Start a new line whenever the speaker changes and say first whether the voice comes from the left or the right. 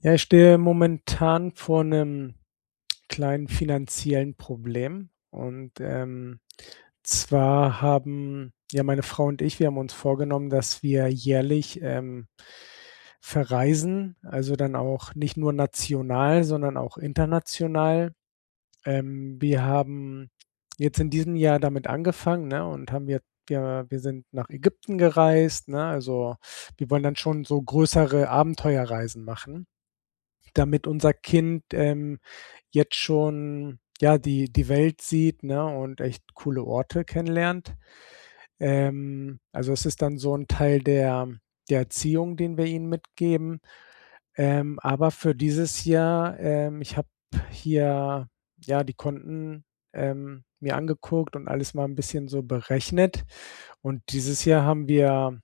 left: Ja, ich stehe momentan vor 'nem kleinen finanziellen Problem und, ähm, zwar haben ja, meine Frau und ich, wir haben uns vorgenommen, dass wir jährlich, ähm, verreisen. Also, dann auch nicht nur national, sondern auch international. Ähm, wir haben jetzt in diesem Jahr damit angefangen, ne, und haben ja wir wir sind nach Ägypten gereist, ne? Also, wir wollen dann schon so größere Abenteuerreisen machen, damit unser Kind, ähm, jetzt schon ja, die die Welt sieht, ne, und echt coole Orte kennenlernt. Ähm, also es ist dann so 'n Teil der der Erziehung, den wir ihm mitgeben. Ähm, aber für dieses Jahr, ähm ich habe hier, ja, die Konten, ähm, mir angeguckt und alles mal 'n bisschen so berechnet. Und dieses Jahr haben wir,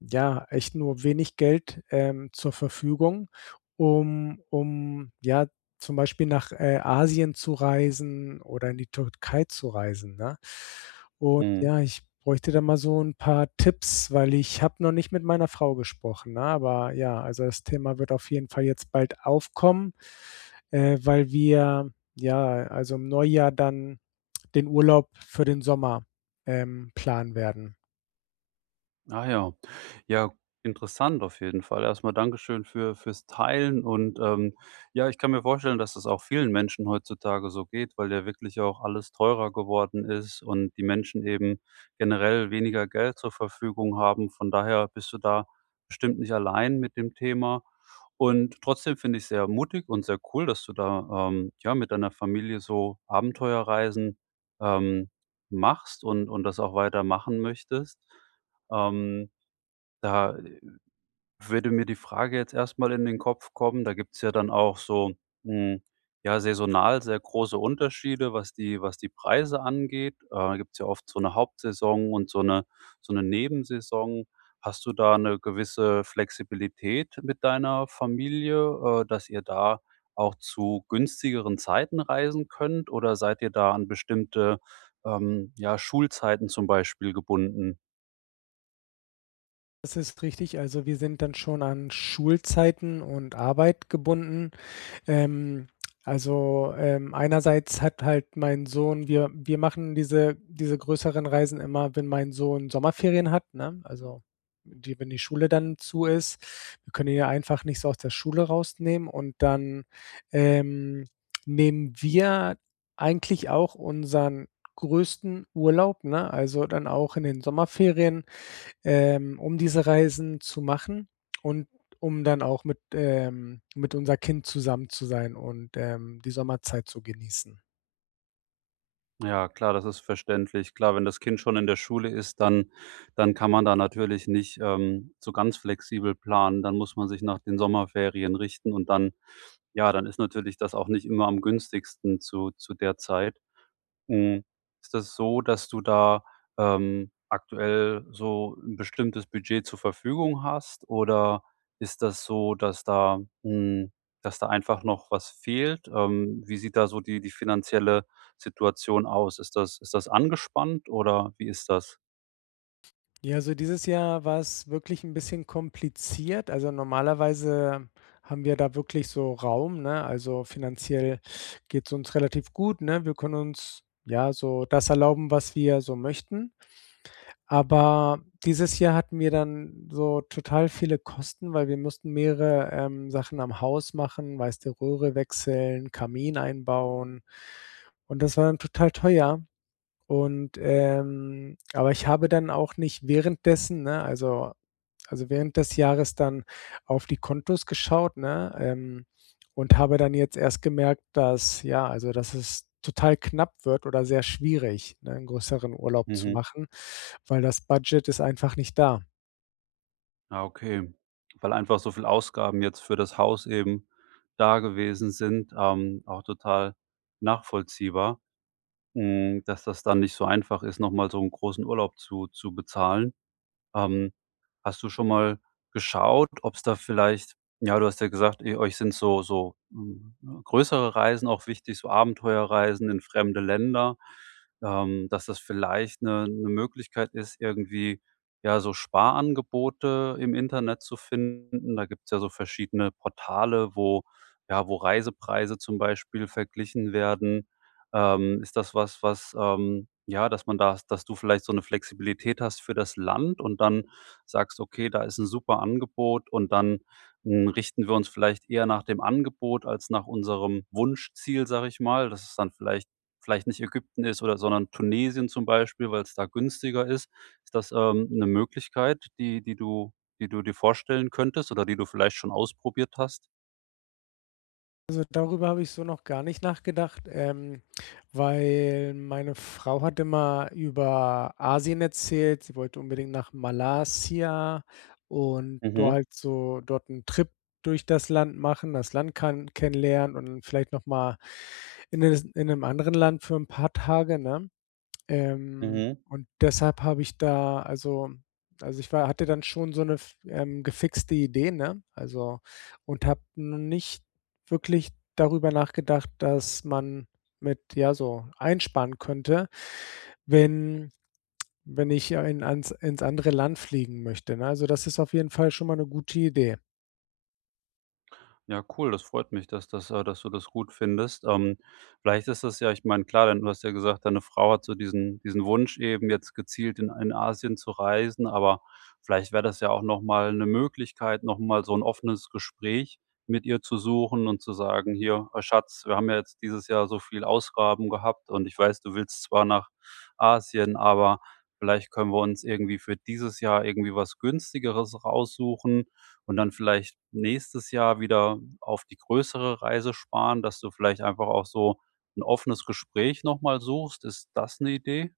left: ja, echt nur wenig Geld, ähm, zur Verfügung, um um, ja, zum Beispiel nach, äh, Asien zu reisen oder in die Türkei zu reisen, ne? Und,
right: Mhm.
left: ja, ich bräuchte da mal so 'n paar Tipps, weil ich habe noch nicht mit meiner Frau gesprochen, ne? Aber, ja also, das Thema wird auf jeden Fall jetzt bald aufkommen, äh, weil wir, ja, also im Neujahr dann den Urlaub für den Sommer, ähm, planen werden.
right: Ah ja, ja, interessant. Auf jeden Fall erstmal Dankeschön für für's Teilen und, ähm ja, ich kann mir vorstellen, dass es auch vielen Menschen heutzutage so geht, weil ja wirklich auch alles teurer geworden ist und die Menschen eben generell weniger Geld zur Verfügung haben. Von daher bist du da bestimmt nicht allein mit dem Thema. Und trotzdem finde ich es sehr mutig und sehr cool, dass du da, ähm, ja, mit deiner Familie so Abenteuerreisen, ähm, machst und und das auch weiter machen möchtest. Ähm, da, äh, würde mir die Frage jetzt erstmal in den Kopf kommen Da gibt es ja dann auch so, hm, ja saisonal sehr große Unterschiede, was die was die Preise angeht. Äh, da gibt es ja oft so 'ne Hauptsaison und so 'ne so 'ne Nebensaison. Hast du da 'ne gewisse Flexibilität mit deiner Familie, äh, dass ihr da auch zu günstigeren Zeiten reisen könnt? Oder seid ihr da an bestimmte, ähm, ja, Schulzeiten zum Beispiel gebunden?
left: Das ist richtig. Also, wir sind dann schon an Schulzeiten und Arbeit gebunden. Ähm. Also, ähm, einerseits hat halt mein Sohn wir wir machen diese diese größeren Reisen immer, wenn mein Sohn Sommerferien hat, ne? Also die wenn die Schule dann zu ist, wir können ihn ja einfach nicht so aus der Schule rausnehmen und dann, ähm, nehmen wir eigentlich auch unseren größten Urlaub, ne? Also, dann auch in den Sommerferien, ähm, um diese Reisen zu machen und um dann auch mit ähm, mit unser Kind zusammen zu sein und, ähm, die Sommerzeit zu genießen.
right: Ja, klar, das ist verständlich. Klar, wenn das Kind schon in der Schule ist, dann dann kann man da natürlich nicht, ähm, so ganz flexibel planen. Dann muss man sich nach den Sommerferien richten und dann ja, dann ist natürlich das auch nicht immer am günstigsten zu zu der Zeit. Hm, ist das so, dass du da, ähm, aktuell so 'n bestimmtes Budget zur Verfügung hast? Oder ist das so, dass da hm, dass da einfach noch was fehlt? Ähm, wie sieht da so die die finanzielle Situation aus? Ist das ist das angespannt, oder wie ist das?
left: Ja, also dieses Jahr war es wirklich 'n bisschen kompliziert. Also normalerweise haben wir da wirklich so Raum, ne? Also, finanziell geht's uns relativ gut, ne? Wir können uns, ja, so das erlauben, was wir so möchten. Aber dieses Jahr hatten wir dann so total viele Kosten, weil wir mussten mehrere, ähm, Sachen am Haus machen, weißt du, Röhre wechseln, Kamin einbauen und das war dann total teuer. Und, ähm aber ich habe dann auch nicht währenddessen ne, also also während des Jahres dann auf die Kontos geschaut, ne? Ähm, und habe dann jetzt erst gemerkt, dass, ja also, dass es total knapp wird oder sehr schwierig, ne, 'n größeren Urlaub zu
right: Mhm.
left: machen, weil das Budget ist einfach nicht da.
right: Ah, okay. Weil einfach so viel Ausgaben jetzt für das Haus eben da gewesen sind. Ähm, auch total nachvollziehbar, hm, dass das dann nicht so einfach ist, noch mal so 'n großen Urlaub zu zu bezahlen. Ähm, hast du schon mal geschaut, ob's da vielleicht ja, du hast ja gesagt, ihr euch sind so so g g größere Reisen auch wichtig, so Abenteuerreisen in fremde Länder ähm, dass das vielleicht 'ne 'ne Möglichkeit ist, irgendwie, ja, so Sparangebote im Internet zu finden? Da gibt's ja so verschiedene Portale, wo ja, wo Reisepreise zum Beispiel verglichen werden. Ähm, ist das was, was, ähm ja, dass man da dass du vielleicht so 'ne Flexibilität hast für das Land und dann sagst: „Okay, da ist 'n super Angebot. Und dann, hm, richten wir uns vielleicht eher nach dem Angebot als nach unserem Wunschziel“, sage ich mal, dass es dann vielleicht vielleicht nicht Ägypten ist, oder sondern Tunesien zum Beispiel, weil's da günstiger ist. Ist das, ähm, 'ne Möglichkeit, die die du die du dir vorstellen könntest oder die du vielleicht schon ausprobiert hast?
left: Also, darüber habe ich so noch gar nicht nachgedacht, ähm, weil meine Frau hat immer über Asien erzählt, sie wollte unbedingt nach Malaysia und do
right: Mhm.
left: halt so dort ‘n Trip durch das Land machen, das Land kann kennenlernen und vielleicht nochmal in es in ‘nem anderen Land für ‘n paar Tage, ne? Ähm,
right: Mhm.
left: und deshalb habe ich da also also ich wa hatte dann schon so ‘ne f ähm, gefixte Idee, ne? Also, und habe no nicht wirklich darüber nachgedacht, dass man mit ja, so einsparen könnte, wenn wenn ich ein ans ins andere Land fliegen möchte, ne, also das ist auf jeden Fall schon mal ‘ne gute Idee.
right: Ja, cool. Das freut mich, dass das äh, dass du das gut findest. Ähm, vielleicht ist das ja ich meine, klar, denn du hast ja gesagt, deine Frau hat so diesen diesen Wunsch eben jetzt gezielt in ein Asien zu reisen, aber vielleicht wäre das ja auch nochmal ‘ne Möglichkeit, nochmal so ‘n offenes Gespräch mit ihr zu suchen und zu sagen: „Hier, ah, Schatz, wir haben ja jetzt dieses Jahr so viele Ausgaben gehabt und ich weiß, du willst zwar nach Asien, aber vielleicht können wir uns irgendwie für dieses Jahr irgendwie was Günstigeres raussuchen und dann vielleicht nächstes Jahr wieder auf die größere Reise sparen.“ Dass du vielleicht einfach auch so ‘n offenes Gespräch nochmal suchst. Ist das ‘ne Idee?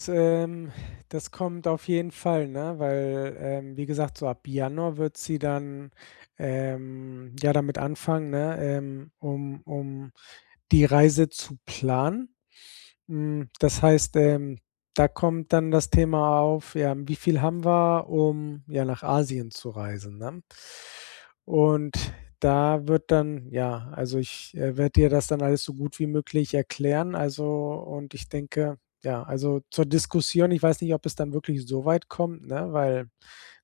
left: S ähm. Das kommt auf jeden Fall, ne, weil, ähm, wie gesagt, so ab Januar wird sie dann, ähm, ja damit anfangen, ne, ähm, um um die Reise zu planen. Hm, das heißt, ähm, da kommt dann das Thema auf, ja, wie viel haben wir, um ja nach Asien zu reisen, ne? Und da wird dann ja, also ich, äh, werde ihr das dann alles so gut wie möglich erklären, also, und ich denke ja, also zur Diskussion, ich weiß nicht, ob es dann wirklich so weit kommt, ne, weil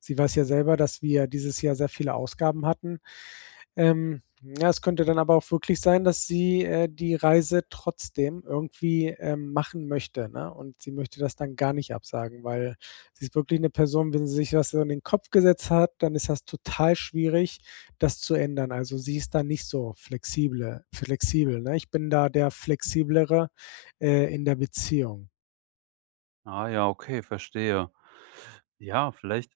left: sie weiß ja selber, dass wir dieses Jahr sehr viele Ausgaben hatten. Ähm, ja, es könnte dann aber auch wirklich sein, dass sie, äh, die Reise trotzdem irgendwie, ähm, machen möchte, ne? Und sie möchte das dann gar nicht absagen, weil sie ist wirklich ´ne Person, wenn sie sich was so in den Kopf gesetzt hat, dann ist das total schwierig, das zu ändern. Also sie ist da nicht so flexible flexibel, ne? Ich bin da der flexiblere, äh, in der Beziehung.
right: Ah ja, okay, verstehe. Ja, vielleicht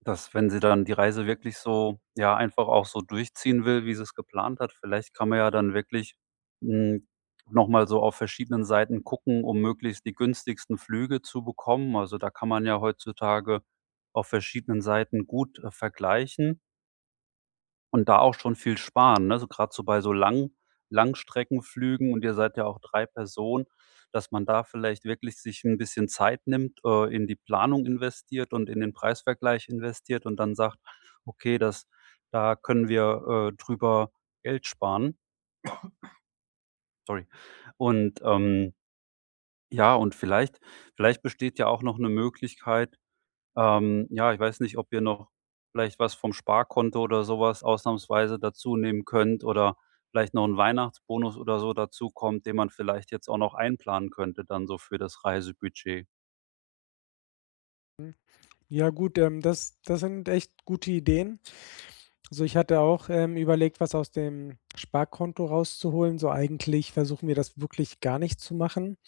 right: dass, wenn sie dann die Reise wirklich so, ja, einfach auch so durchziehen will, wie sie es geplant hat. Vielleicht kann man ja dann wirklich, hm, noch mal so auf verschiedenen Seiten gucken, um möglichst die günstigsten Flüge zu bekommen. Also da kann man ja heutzutage auf verschiedenen Seiten gut, äh, vergleichen und da auch schon viel sparen, ne, so grad so bei so Lang Langstreckenflügen. Und ihr seid ja auch 3 Personen, dass man da vielleicht wirklich sich 'n bisschen Zeit nimmt, äh, in die Planung investiert und in den Preisvergleich investiert und dann sagt: „Okay, das da können wir, äh, drüber Geld sparen.“ Sorry. Und, ähm Ja, und vielleicht vielleicht besteht ja auch noch 'ne Möglichkeit ähm, ja, ich weiß nicht, ob ihr noch vielleicht was vom Sparkonto oder sowas ausnahmsweise dazu nehmen könnt oder vielleicht noch 'n Weihnachtsbonus oder so dazukommt, den man vielleicht jetzt auch noch einplanen könnte, dann so für das Reisebudget?
left: Hm, ja gut, ähm, das das sind echt gute Ideen. So, ich hatte auch, ähm, überlegt, was aus dem Sparkonto rauszuholen, so eigentlich versuchen wir das wirklich gar nicht zu machen.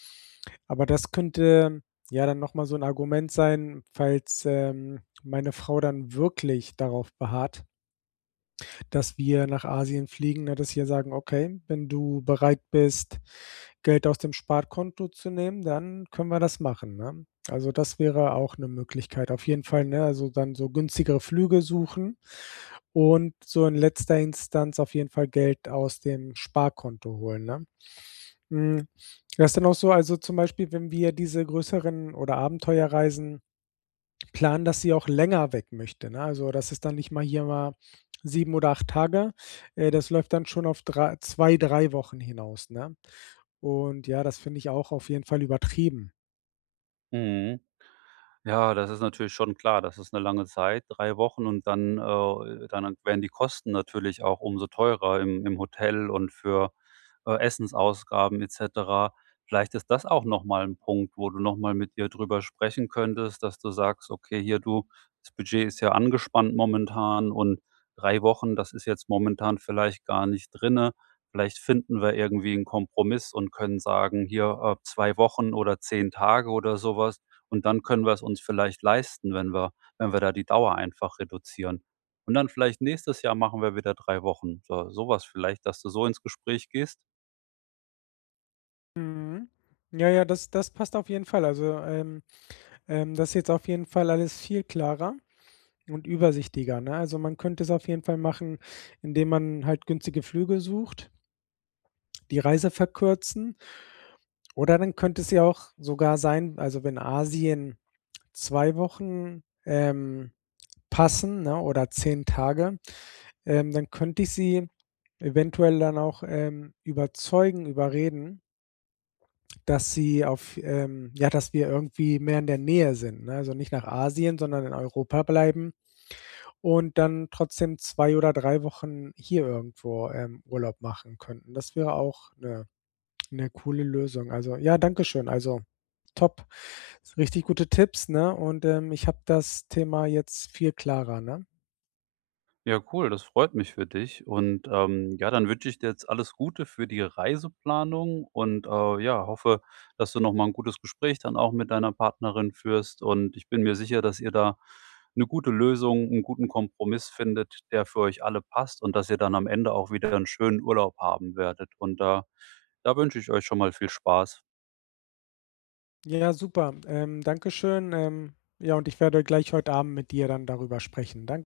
left: Aber das könnte ja dann nochmal so 'n Argument sein, falls, ähm, meine Frau dann wirklich darauf beharrt dass wir nach Asien fliegen, na, dass wir sagen: „Okay, wenn du bereit bist Geld aus dem Sparkonto zu nehmen, dann können wir das machen, ne?" Also, das wäre auch 'ne Möglichkeit, auf jeden Fall, ne, also dann so günstigere Flüge suchen und so in letzter Instanz auf jeden Fall Geld aus dem Sparkonto holen, ne? Hm, das ist dann auch so, also zum Beispiel, wenn wir diese größeren oder Abenteuerreisen planen, dass sie auch länger weg möchte, ne? Also, das ist dann nicht mal hier mal 7 oder 8 Tage, äh, das läuft dann schon auf drei zwei, drei Wochen hinaus, ne? Und ja, das finde ich auch auf jeden Fall übertrieben.
right: Mhm. Ja, das ist natürlich schon klar. Das ist 'ne lange Zeit, 3 Wochen und dann, äh, dann werden die Kosten natürlich auch um so teurer im im Hotel und für, äh, Essensausgaben et cetera. Vielleicht ist das auch nochmal 'n Punkt, wo du nochmal mit ihr darüber sprechen könntest, dass du sagst: „Okay, hier, du, das Budget ist ja angespannt momentan und 3 Wochen, das ist jetzt momentan vielleicht gar nicht drinnen. Vielleicht finden wir irgendwie 'n Kompromiss und können sagen: ‚Hier, äh, 2 Wochen oder 10 Tage oder sowas.‘ Und dann können wir's uns vielleicht leisten, wenn wir wenn wir da die Dauer einfach reduzieren. Und dann vielleicht nächstes Jahr machen wir wieder 3 Wochen,“ äh, sowas vielleicht, dass du so ins Gespräch gehst?
left: Mhm. Ja, ja, das das passt auf jeden Fall. Also, ähm ähm, das jetzt auf jeden Fall alles viel klarer und übersichtlicher, ne? Also, man könnte es auf jeden Fall machen, indem man halt günstige Flüge sucht die Reise verkürzen oder dann könnte es ja auch sogar sein also, wenn Asien 2 Wochen, ähm, passen, ne, oder 10 Tage, ähm, dann könnte ich sie eventuell dann auch, ähm, überzeugen, überreden dass sie auf ähm ja, dass wir irgendwie mehr in der Nähe sind, ne, also nicht nach Asien, sondern in Europa bleiben. Und dann trotzdem 2 oder 3 Wochen hier irgendwo, ähm, Urlaub machen könnten. Das wäre auch 'ne 'ne coole Lösung. Also ja, dankeschön. Also top. Richtig gute Tipps, ne, und, ähm, ich habe das Thema jetzt viel klarer, ne?
right: Ja, cool. Das freut mich für dich. Und, ähm, ja, dann wünsche ich dir jetzt alles Gute für die Reiseplanung und, äh, ja, hoffe, dass du noch mal 'n gutes Gespräch dann auch mit deiner Partnerin führst. Und ich bin mir sicher, dass ihr da 'ne gute Lösung, 'n guten Kompromiss findet, der für euch alle passt. Und dass ihr dann am Ende auch wieder 'n schönen Urlaub haben werdet. Und da da wünsche ich euch schon mal viel Spaß.
left: Ja, super. Ähm, dankeschön. Ähm, ja, und ich werde gleich heute Abend mit ihr dann darüber sprechen. Dan